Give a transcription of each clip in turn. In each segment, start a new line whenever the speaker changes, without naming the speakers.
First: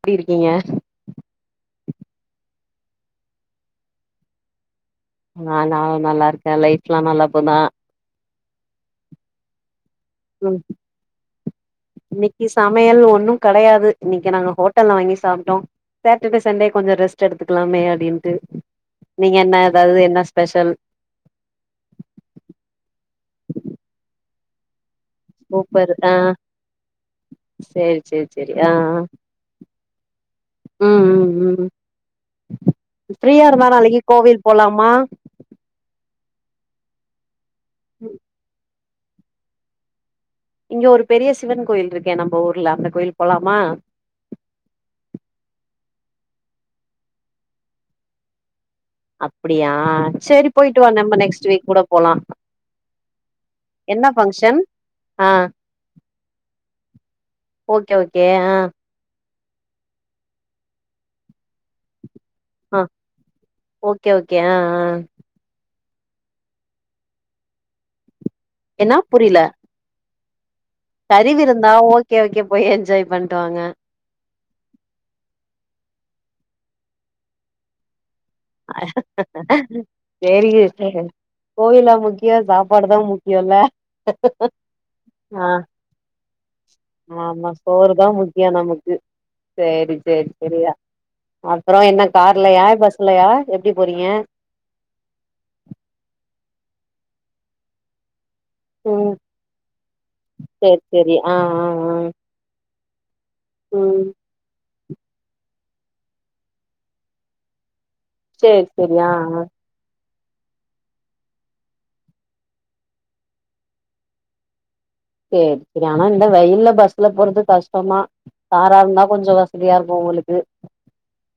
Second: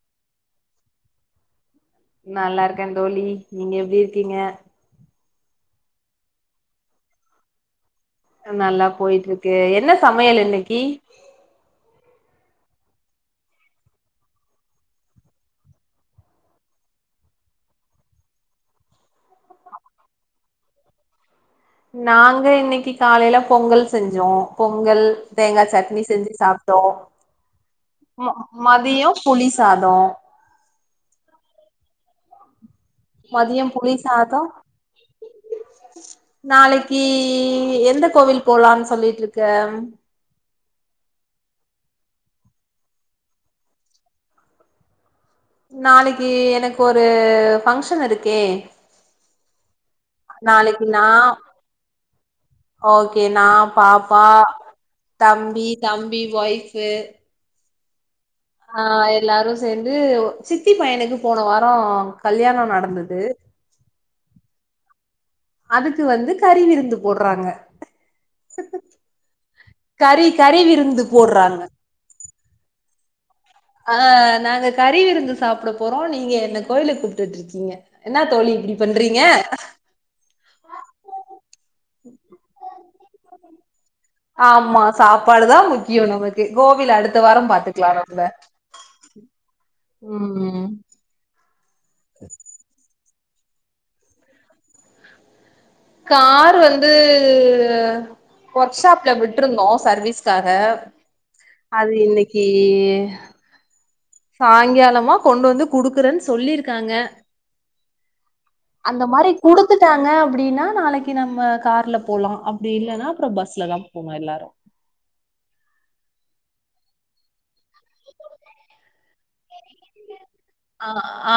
எப்டி இருக்கீங்க
நல்லா இருக்கேன் தோழி நீங்க எப்டி இருக்கீங்க
நா நா நானும் நல்லா இருக்கேன் லைஃப் எல்லாம் நல்லா போதா
நல்லா போயிட்டு இருக்கு என்ன சமையல் இன்னைக்கி
னக்கி சமையல் ஒன்னும் கெடையாது இன்னைக்கி நாங்க ஹோட்டல்ல வாங்கி சாப்ட்டோம் சாட்டர்டே சண்டே கொஞ்சம் ரெஸ்ட் எடுத்துக்கலாமே அப்டின்ட்டு நீங்க என்ன ஏதாவது என்ன ஸ்பெஷல்
நாங்க இன்னைக்கு காலேல பொங்கல் செஞ்சோம் பொங்கல் தேங்காய்
சூப்பர்
சட்னி
ஆ
செஞ்சு சாப்ட்டோம்
சேரி
ம
சேரி சேரி ஆ ஆ
மதியம் புளி சாதம்
ம் ம் ம் ஃப்ரீயா இருந்தா நாளக்கி
சாதோ
கோவில் போலாமா
நாளைக்கி எந்த கோவில் போலாம் சொல்லிட்டிருக்க
இங்க ஒரு பெரிய சிவன் கோயில் இருக்கே நம்ம ஊர்ல அந்த கோயில்க்கு போலாமா
நாளைக்கி எனக்கு ஒரு ஃபக்ஷன் இருக்கே
அப்டியா சேரி போயிட்டு
நாளைக்கு
வா நம்ம
நான்
நெக்ஸ்ட் வீக் கூட போலா
ஓகே நான்
என்ன
பாப்பா
ஃபங்க்ஷன் ஆ
தம்பி தம்பி ஒய்ஃப்பு
ஓகே ஓக் கே ஆஹ்
எல்லாரும் சேந்து சித்தி பையனுக்கு போன வாரோ கல்யாணம் நடந்தது
கே ஆஹ் ஆஹ்
அதுக்கு வந்து கறி விருந்து போட்றாங்க
என்னா புரில
கறி கறி விருந்து
கறி விருந்தா ஓகே ஓகே போய் என்ஜாய் பண்ணு
ஆஹ் நாங்க கறிவிருந்து சாப்ட போறோம் நீங்க என்ன கோயிலுக்கு கூப்ட்டுட்டு இருக்கீங்க என்னா தோழி இப்டி பண்றீங்க
சேரிங்க சேர் கோயிலா முக்கியம் சாப்பாடுதான் முக்கியம் இல்ல
ஆமா சாப்பாடு தான் முக்கியம் நமக்
ஆமா சோறு தான் முக்கியம் நமக்கு சேரி சேரி
ம்
சேரியா அப்புறம் என்ன கார்லயா பஸ் லயா எப்டி போறீங்க
கார் வந்து ஒர்க்ஷாப்ல
ம்
விட்ருந்தோம் சர்வீஸ்க்காக
சேரி சேரி ஆ ஆ
அது
ஆ
இன்னைக்கி
ம்
சாங்காலம் மா கொண்டு வந்து குடுக்குறேன்னு சொல்லிருக்காங்க
சேரி சேரி
அந்த
ஆ
மாரி
ஆ
குடுத்துட்டாங்க அப்டின்னா நாளைக்கி நம்ம கார்ல போலாம் அப்டி இல்லன்னா அப்புறம் பஸ்லதான் போனும் எல்லாரும்
செரி செரி ஆனா இந்த வெய்யில பஸ்ல போறது கஷ்டோமா காரா இருந்தா கொஞ்சோ ஃப்ரிய இருக்கு உங்களுக்கு
ஆ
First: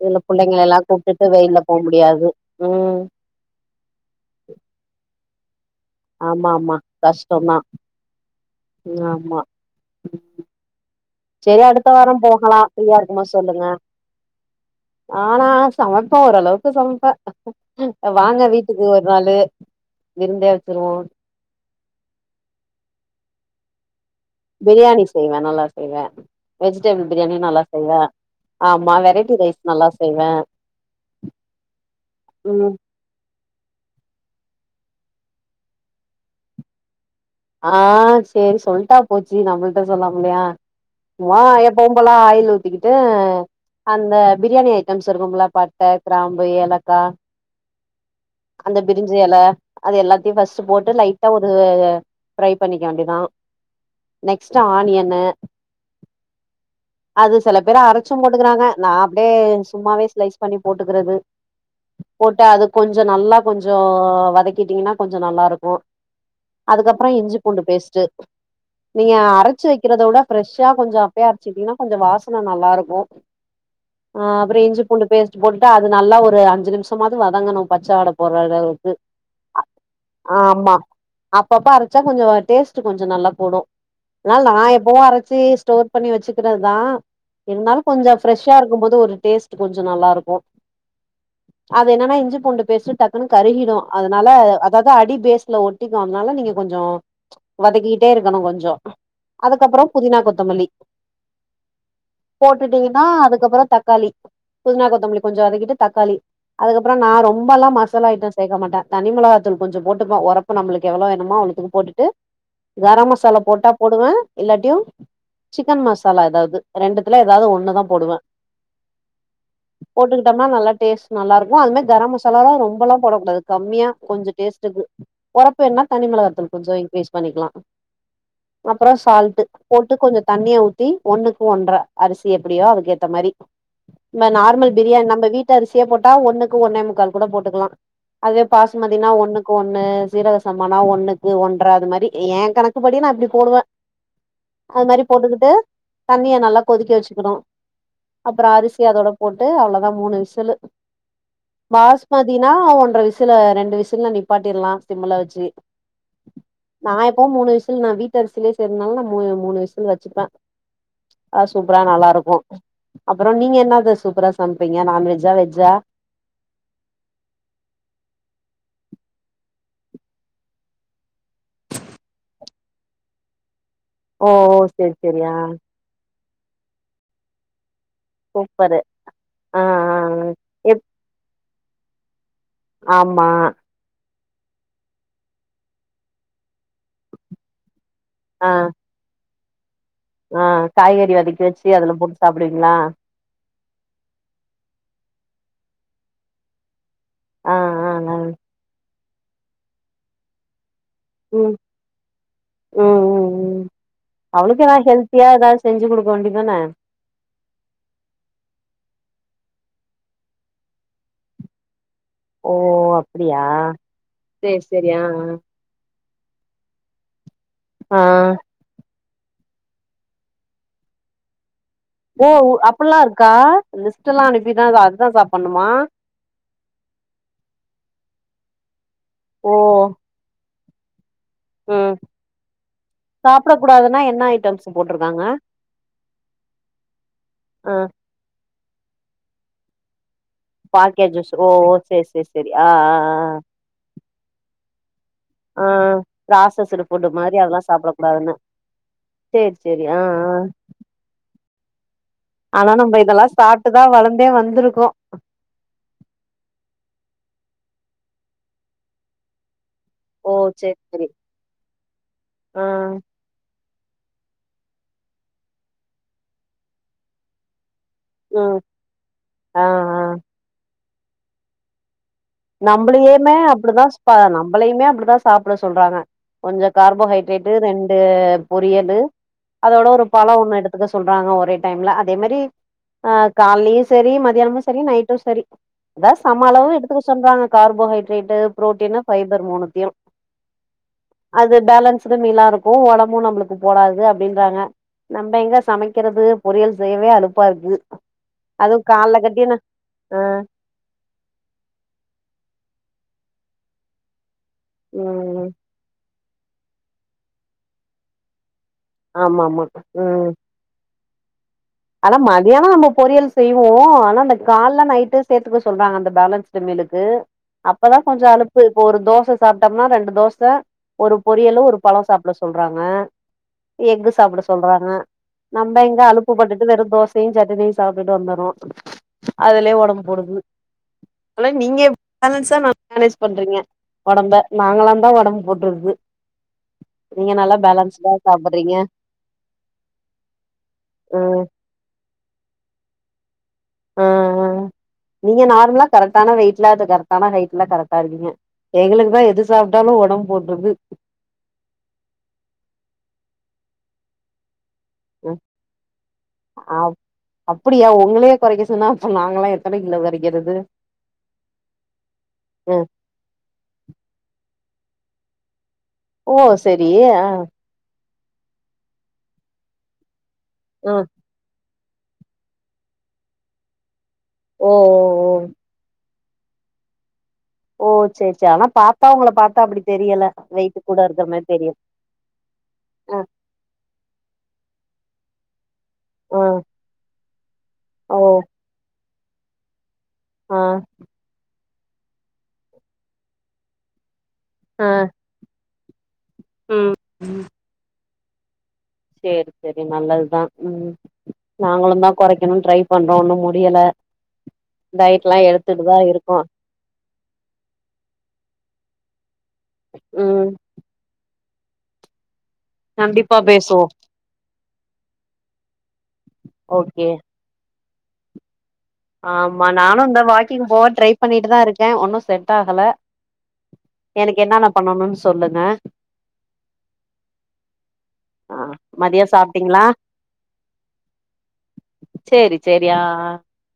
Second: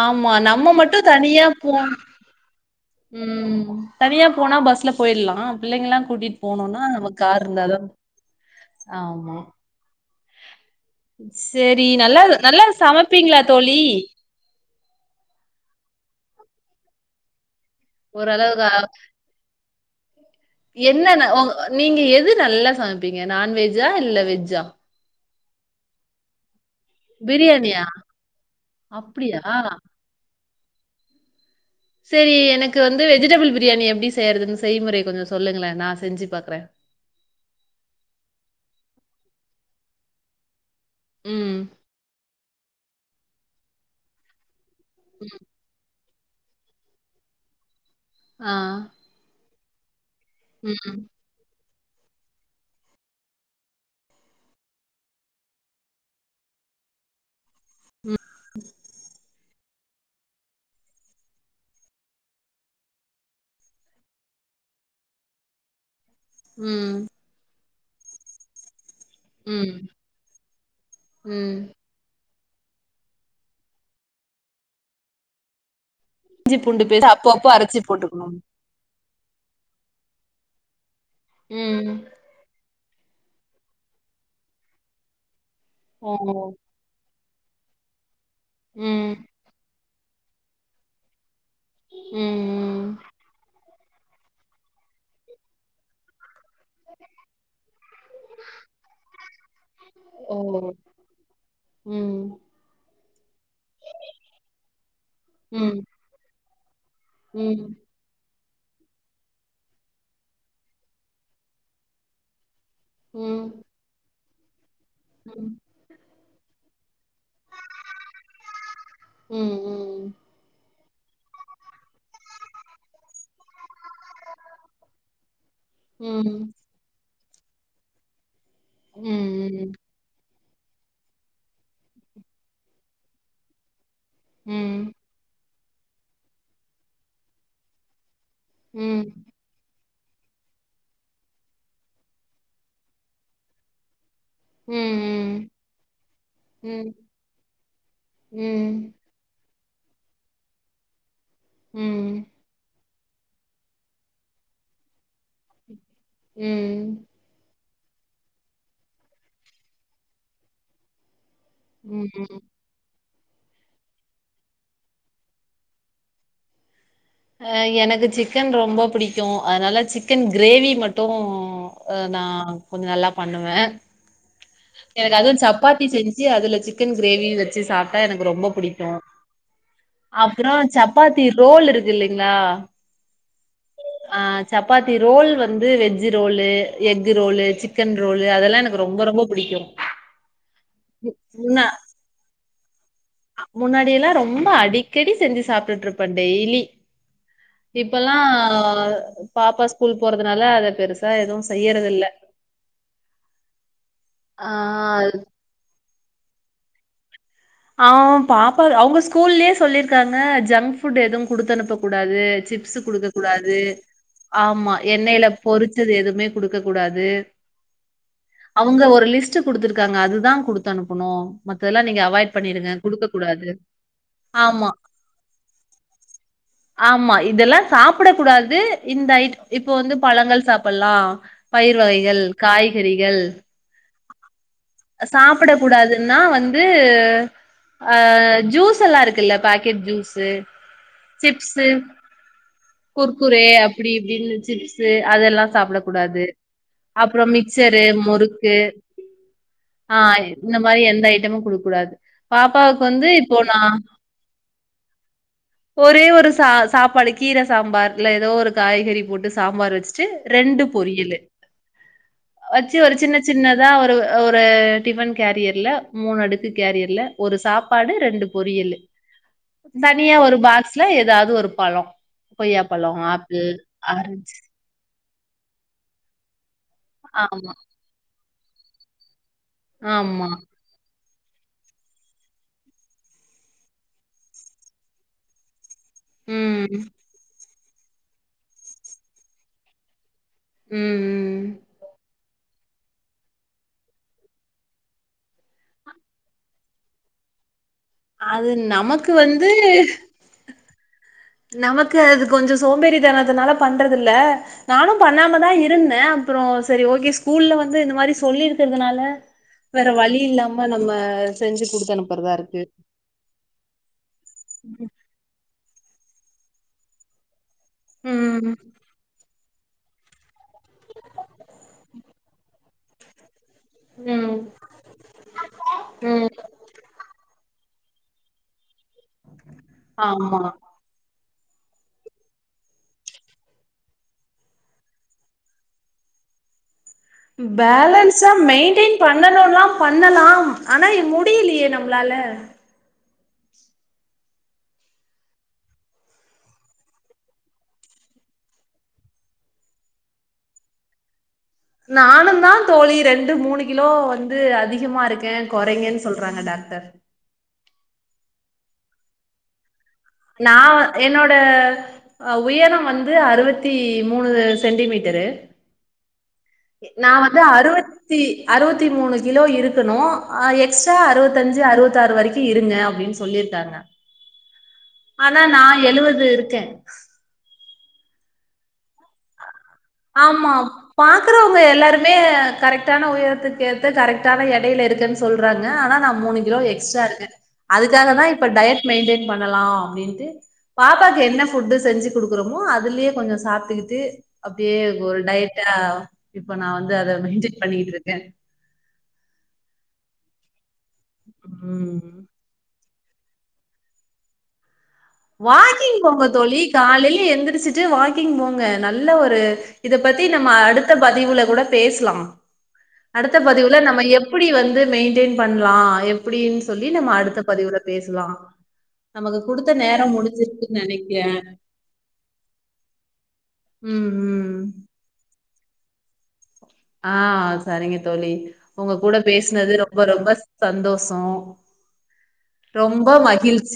இதுல
ஆமா
புள்ளைங்க
நம்ம
எல்லா கூப்ட்டு வெய்யில போ முடியாது உம்
உம் தனியா போனா பஸ்ல போய்ர்லா புள்ளைங்கெல்லா கூட்டிட்டு
ஆமா ஆமா
போனும்னா நம்ம கார்
கஷ்டந்தா
இருந்தா தா ஆமா
செரி
சேரி
அடுத்த வாரம்
நல்லா
போகலா
நல்லா
ஃப்ரீயா இருக்கமோது
சமைப்பீங்களா
சொல்லுங்க
தோழி
ஆஹ் நா சமப்ப ஓரளவுக் கு சமப்பா உம் அ வாங்க
ஓரளவுக்கு
வீட்டுக்கு ஒரு நாளு விருந்தே வச்சிருவோ
என்னன்ன ஓ நீங்க எது நல்லா சமைப்பீங்க நான்வெஜ் ஜ இல்ல வெஜ்ஜா
ப்ரியணி செய்வே நல்லா செய்வே வெஜிடபிள் ப்ரியாணி நல்லா
பிரியாணியா
செய்வே ஆமா வெரைட்டி
அப்டியா
ரைஸ் நல்லா செய்வே [inaudible]
செரி
ம்
எனக்கு வந்து வெஜிடபிள் ப்ரியாணி எப்டி செய்யறதுன்னு செய்முறைய கொஞ்சோ சொல்லுங்களே நா செஞ்சு பாக்குறே
ஆஹ் செரி சொல்ட்டா போச்சு நம்மட்ட சொல்லாம்மலியா [unintelligible]
ம்
எப்பவு போல ஆயிலு உத் திட்டு அந்த ப்ரியாணி ஐ டம்ஸ் இருக்கும்லா பட்ட கிராம்பு ஏலக்கா
ஆ
அந்த ப்ரிஞ்சி எல அது எல்லாத் தி ஃபஸ்ட் போட்டு
ம்
லைட்டா ஒரு [inaudible] ஃப்ரை பண்ணிக்க வேண்டியதா நெக்ஸ்டு ஆனியன்னு அது செல பேரு அரைச் சி போட்டுக்கறாங்க நா அப்டியே சும்மாவே ஸ்லைஸ் பண்ணி போட்டுக்கிறது போட்டு அது கொஞ்சோ நல்லா கொஞ்சோ வதக்கிட்டீங்கன்னா கொஞ்சோ நல்லா இருக்கு
உம்
அதுக்கப்புறோ இஞ்சி பூண்டு பேஸ்ட்டு நீங்க அரைச்சு
ம்
வைக்கிறத விட ஃப்ரஷா கொஞ்சோ அப்பயே
ம்
அரைச்சுட்டீங்கன்னா கொஞ்சோ வாச நல்லா இருக்கு ஆஹ் அப்றம் இஞ்சி பூண்டு பேஸ்ட் போட்டுட்டு அ து நல்லா ஒரு
இஞ்சி
அஞ்சு
பூண்டு பேஸ்ட்
நிமிஷமாவது
அப்போ அப்போ
வதங்கணு
அரைச்சி
பச்ச வாட போற
போட்டுக்கணும்
அளவுக்கு ஆஹ் ஆமா அப்பப்ப அரச்
ம்
சா கொஞ்சோமா டேஸ்ட் டு கொஞ்சோ நல்லா கூடும் னால் நா எப்பவும் அரச்சி ஸ் ஸ்டோர் பண்ணி
ஓ
வெச்சுக்குறது தா இருந்தாலும் கொஞ்சப் பிரஷா இருக்கும்போது ஒரு
ம்
டேஸ்ட் கொஞ்ச து நல்லா இருக்கும் அது என்னன்னா இஞ்சி பூண்டு பேஸ்ட்
ம் ம்
டக்குன்னு கருகிடும் அதுனால அதாவது அடி பேஸ்ல ஒட்டிக்கு அதுனால நீங்க கொஞ்சோ வதக்கிட்டே இருக்கணும் கொஞ்சோ அதுக்கப்புறம் புதினா
ஓ
கொத்தமல்லி
ம்
போட்டுட்டீங்கன்னா அதுக்கப்புறம் தக்காளி புதினா கொத்தமல்லி கொஞ்சோ வதக்கிட்டு
ம்
தக்காளி அதுக்கப் ப்றோ நா ரொம்பல்லா
ம்
மசாலா ஐட்டஸ் சேக்க மாட்ட தனி மிளகா தூள் கொஞ்சம் போட்டுக்குவோ ஒறப்பு நம்புளுக்கு எவ்வளோ வேணுமா அவுளுக் இது போட்டுட்டு கர மசாலா
ம்
போட்டா போடுவே இல்லாட்யு சிக்கன் மசாலா அதாவ்து ரெண்டு துல ஏதாவ்து ஒன்னு தா போடுவ
ம் ம்
போட்டுக்குட்டம்னா நல்லா டேஸ் நல்லாருக்கு அது மரி கரம் மசாலால்லா ரொம்பல்லா போடக்கூடாது கம்மியா கொஞ்ச டேஸ்ட்டுக்கு ஒரப்பு வேன்னா
ம்
தனி
ம்
மிளகாத்தூள் இபேஸ் பண்ணிக்லா அப்பற
ம்
சால்ட்டு
ம்
போட்டு கொஞ்சொ தண்ணியா ஊத்தி ஒன்னுக்கு ஒன்ற அரிசி எப்புடியோ அதுக்கேத்த மாரி ந நார்மல்
ம்
பிரியாணி நம்ப வீட் அரிசிய போட்டா ஒன்னுக்கு ஒன்னே முக்கால் கூட போட்டுக்குலா அதே
ம்
பாசுமதினா ஒன்னுக்கு ஒன்னு சீரக சம்பாணா ஒன்னு இ ஒன்ற அது மாரி ஏ கணக்கு படி நா அப்டி போடுவ அது மாரி போட்டுக்குட்டு
ம்
தண்ணிய நல்லா கொதிக்க வச்சிக்குணு அப்புற அரிசி
ம்
அதோட போட்டு அவ்ளோ ஆ மூணு விசிலு பாஸ்மதினா ஒன்ற விஸ் சில ரெண்டு விசில்ல நீப்பாட்டிர்லா சிம்முல வச்சு சி
உம்ம்
விசுல் நா வீட்டுரிசியிலயே செய்றதுனால நா மூணு விசுல் வச்சுப்பேன் அது சூப்பரா
ம்
நல்லா
ம்
இருக்கும் அப்றோ நீங்க என்னது சூப்பரா சமைப்பீங்க நான்வெஜ்ஜா வெஜ்ஜா
அஹ் எனக்கு சிக்கன் ரொம்ப பிடிக்கியு அதனால சிக்கன் கிரேவி மட்டூ நா கொஞ்சம் நல்லா பண்ணுவே
ஓ செரி செரியா
ஞ்சு அதுல சிக்கன் கிரேவி வச்சு சாப் டா எனக்கு ரொம்ப
சூப்பரு
பிடிக்குயு
ஆ ஆ ஆ
அப்புறோ சப்பாத்தி இரு ரோல் இருக்ல்லைங்
ஆம்மா
ஆஹ சப்பாத்தி ரோல் வந்து veg roll egg roll chicken roll அதெல்லாம் எனக்கு ரொம்ப ரொம்பப் பிடிக்கும்
ஆஹ் காய்கறி வதக்கி வச்சு அதுல போட்டு சாப் அப்டிங்களா
முன்னாடியெல்லா ரொம்ப அடிக்கடி செஞ்சு சாப்பிட்டுட்டு இருப்பேன் டெய்லி
ஆ ஆ
இப்பல்லா
ஆ
பாப்பா ஸ்கூல் போறதுனால அத பெர்சு
உம் உம் உம் உம்
ஆ
அவளுக்கு ஏதா ஹெல்த்தியா ஏதாவது செஞ்சு கொடு கொண்டி தானா
ஆவ் பாப்பா அவுங்க ஸ்கூல்லயே சொல்லிருக்காங்க ஜங்க் புட் எதுவும் குடுத்தன்னப்ப கூடாது
ஓ
சிப்ஸ் குடுக்க
அப்டியா
கூடாது
சேரி
ஆமா
சேரி ஆ
எண்ணையில பொறிச்சது எதுவுமே குடுக்க கூடாது
ஆ ஆ
அவ்ங்க ஒரு லிஸ்ட் லிஸ்ட் குடுத்துருக்காங்க அதுதான் குடுத்து அனுப்பனு மத்தல்ல நீங்க
ஓ
அவாய்ட் பண்ணடுங்க
அப்பல்லா இருக்கா
குடுக்கக்கூடாது
லிஸ்ட் எல்லா அனுப்பிதா
ஆமா
அதுதா சாப்பண்ணுமா
ஆமா இதெல்லாம் சாப்புடக்க கூடாது இந்த
ஓ
இப்ப வந்து பழங்கள் சாப்ப இப்பலா பயிர்
ம்
வகைகள் காய்கறிகள்
சாப்ட கூடாதுன்னா என்ன ஐட்டம்ஸ் போட்ருக்காங்க
சாப்பிடக்க கூடாதுன்னா வந்து
ஆ
அஹ ஜூஸ் எல்லாம் இருக்குல்ல பாக்கெட் ஜூஸ் து
பாக்கெட் ஜூஸ் ஓ
ஜிப்ஸூ
ஓ சேரி சேரி சேரி ஆ ஆ
குர் குரே அப்படிப்படனு ஜிப்ஸூ அதெல்லாம்
ஆ ஆ
சாப்புடக்க கூடாது
ப்ராசஸ்டு ஃபுட்
அப்புறோ
மாரி அதெல்லா
மிக்சரு
சாப்ட கூடாதுன்னு
முறுக்கு
சேரி சேரி ஆ
ஹ
ஆ
இந்த மாரி எந்த ஐடம்மு கூடாது
ஆனா
பாப்பாவுக்கு
நம்ம
வந்து
இதெல்லா
இப்போ நா
சாப்ட்டுதா வளந்தே வந்திருக்கோ
ஒரே ஒரு ச சாப்பாடுக்கு கீர சாம்பார் இல்ல ஏதோ ஒரு காய்கறி போட்டு சாம்பார் வெச்சு ச்சு
ஓ
ரெண்டு
சேரி சேரி
பொரியலு
ஆ
வெச்சு ஒரு சின்ன சின்ன அதா ஒரு ஒரு டிபன் கேரியர்ல மூணு அடுக்கு கேரியர்ல ஒரு சாப் பாடு ரெண்டு
ம்
பொறரியலு
ஆ ஆ
தனியா ஒரு பாக்ஸ் ல ஏதாவது ஒரு பழோ
நம்மளயுமே அப்டிதா சா நம்மளையுமே அப்டிதா சா சாப்புட சொல்றாங்க கொஞ்சோ கார்போஹைட்ரேட்டு
ஆமா,
ரெண்டு பொறியலு அதோட ஒரு
ஆமா.
பழோ ஒன்னு எடுத்துக்க சொ சொல்றாங்க ஒரே டைம்ல அதே மாரி ஆஹ் கால்லையு செரி மதியியானமும் செரி நைட்டு செரி அதான்
ம்.
சமளவு எடு சொல்றாங்க கார்போஹைட்ரேட்டு பு்ரோட்டீனு ஃபைபர் மூணுத்தையு
ம், ம்.
அது பேலன்ஸ் துமிலா இருக்கும் உடமும் நம்மளுக்கு போடாது அப்டின்றாங்க நம்ம எங்க சமைக்கிறது பொறியல் செய்யவே அலுப்பா இருக்கு
அது
அதுவு
நமக்கு
கால்ல
வந்து
கட்டின ஆ
நமக்கு அது கொஞ்சோ சோம்பேறி தானதுனால பண்றது இல்ல நானு
ம்
பண்ணாமதா இருந்தே அப்புறோ சேரி ஓகே ஸ்கூல்ல வந்து இந்த மாரி சொல்லிருக் க்கிறதுனால
ஆமா ஆமா
வேற வழி
ம்
இல்லாம நம்மா
ஆனா மதியானோ நம்ம பொரியல் செய்வோ ஆனா அந்த கால்ல நைட்டு சேத்துக்க சொ சொல்றாங்க அந்த பேலன்ஸ்டு மலுக்கு அப்பதா கொஞ்சோ
ம்
அலுப்பு இப்போ ஒரு தோச சாப்பிட்டோம்னா ரெண்டு தோச ஒரு பொரியலு ஒரு பழோ சாப்புட சொல்றாங்க எஃகு
ம்
சாப்புட சொல்றாங்க நம்ம எங்க
ம்
அலுப்புப்பட்டு தோசையு சட்னியு சாப்ட்டே வந்துட்ரோ அதுலயே உடம்பு போடுது
ஆமா
அதன நீங்க பேலன்ஸா மேனேஜ் பண்றீங்க உடம்ப நாங்களா தா ஒடம்பு போட்டுட்து
பேலன்ஸ மெயின்டென் பண்ணனுன்னா பண்ணல ஆனா
ஆ
முடியிலையே நம்ம நம்மளால
ஆஹ் நீங்க நார்மலா கரெக்டான வெயிட்ல கரெக்டான ஹைட்லா கரெக்டா இருக்கீங்க எங்களுக்குதா எது சாப்டாலு ஒடம்பு போற்றுது
நானு தா தோழி ரெண்டு மூணு கிலோ வந்து அதிக அதிகமா இருக்கே
ம்
கொறைங்கன்னு சொல்றாங்க டாக்டர்
ப்டியா உங்களயே கொறைக்க சொன்னா அப்போ நாங்களா எத்தன கிலோ கொறைக்கிறது
நா என்னோட அ உயரம் வந்து அறுவத்தி மூணு சென்டிமீட்டரு
ஓ சரிே ஆ
த்தி அறுவத்தி மூணு கிலோ இருக்கணு அ
ஆ
எக்ஸ்ட்ரா அறுவத்தஞ்சு அறுவத் தாறு வரைக்கு இருங்க அப்டின்னு சொல்லிட்டாங்க
ஓ ஓ
அனா நா எழுவது இருக்கே
ஓ சேர் சே ஆனா பாத்
ஆமா
இருக்கற மாரி
பாக்குறவங்க
தெரியு
எல்லாருமே கரெக்டான
ஆ
உயரத்துக்கு ஏத்து கரெக்டான எடையில இருக்கன் இருக்குன்னு சொல்றாங் க ஆனா நா
ஆ
மூணு கிலோ எக்ஸ்ட்ரா இருக்கே அதுக்காக
ஓ
தா இப்ப டயட் மெயின்டெயின் பண்ணலா அப்டின்னு
ஆ
பாப்பாக்கு என்ன ஃபுட்டு செஞ்சு கொடுக்குறோமோ அதுலயே கொஞ்சோ சாப்ட்டுக்குட் டு அப்டியே
ஆ
ஒரு டயட்டா இப்ப நா
ம்
வந்து அத மெயின் பண்ணிட்டு இருக் கே
சேரி செரி நல்லதுதா உம் நாங்களு தா
ம்
கொறைக்கணுனு ட்ரை பண்ணோ ஒன்னு முடியல டயட்லா எடுத்துட்டுதா
வாக்கிங் போங்க
இருக்கோ
தோழி காலையில எந்திரிச்சுட்டு வாக்கிங் போங்க நல்ல ஒரு இத பத்தி
ம்
நம்ம அடுத்த பதிவுல கூட பேச்லா
கண்டிப்பா
அடுத்த பதிவுல
பேசுவோ
நம்ம எப்டி வந்து மெயின்டெயன் பண்லா எப்டின்னு சொல்லி
ஓகே
நம்ம அடுத்த பதிவுல பேசலா நமக்கு குடுத்த நேர்
னு இந்த வாக்கிங் போக ட்ரை பண்ணிட்டு தா இருக்கே ஒன்னொ செட் ஆகல
ம்
எனக்கு
ம்
என்னன்ன பண்ணணோனு சொல்லுங்க
ஆஹ் சரிங்க தோழி
ஆ
உங்க கூட
மதியோ
பேசுனது
சாப்ட்டீங்களா
ரொம்ப ரொம்ப சந்தோஷொ ரொம்பொ மகிழ்ச்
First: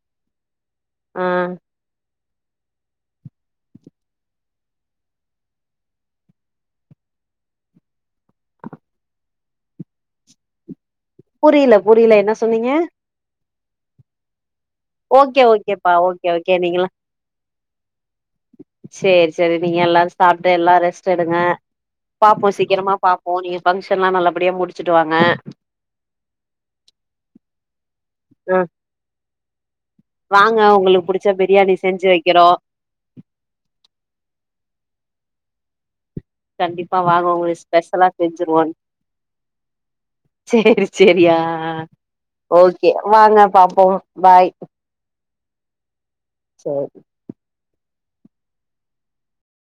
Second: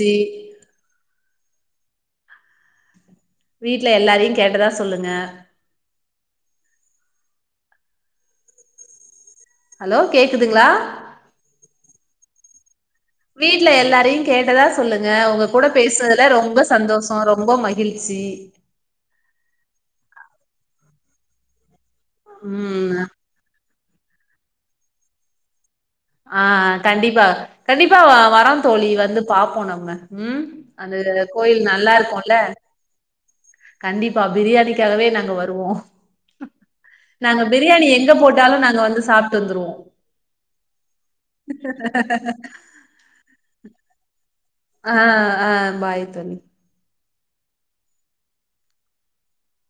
ஆஹ்
வீட்டுல எல்லாரையு கேட்டதா சொல்லுங்க ஹலோ கேக்குதுங்களா
புரியல புரியல என்ன சொன்னீங்க
வீட்ல எல்லாரையு கேட்டதா சொல்லுங்க
ஓகே
உங்க கூட
ஓகேப்பா
பேசுனதுல
ஓகே ஒகே
ரொம்ப
நீங்கெல்லா
சந்தோஷோ ரொம்ப மகிழ்ச்சி
செரி செரி நீங்க எல்லாரு சாப்புட்டு எல்லாரு ரெஸ் ச்சடுங்க பாப்போ சீக்கிரமா
ம்
பாப்போ நீ ஃபங்க்ஷன்லா நல்லபடியா முடிச்சுட்டுவாங்க ப
ஆஹ் கண்டிப்பா கண்டிப்பா வ வரோ
ஆ
தோழி வந்து பாப்போ நம்ம ஹம்
வாங்க
அந்த
உங்களுக்கு புடிச்ச
கோயில்
பிரியாணி
நல்லா
செஞ்சு
இருக்கும்ல
வைக்கிறோ
கண்டிப்பா பிரியாணி கேலவே நாங்க வருவோ
கண்டிப்பா வாங்க
நாங்க
உங்களுக்கு
பிரியாணி
ஸ்பெஷலா
எங்க போட்டாலு
செஞ்சிருவோன்
நாங்க வந்து சாப்பிட்டு வந்துருவோ
செரி செரியா ஓகே வாங்க பாப்போ பாய்
ஆஹ் ஆஹ் பாய் தனி
சேரி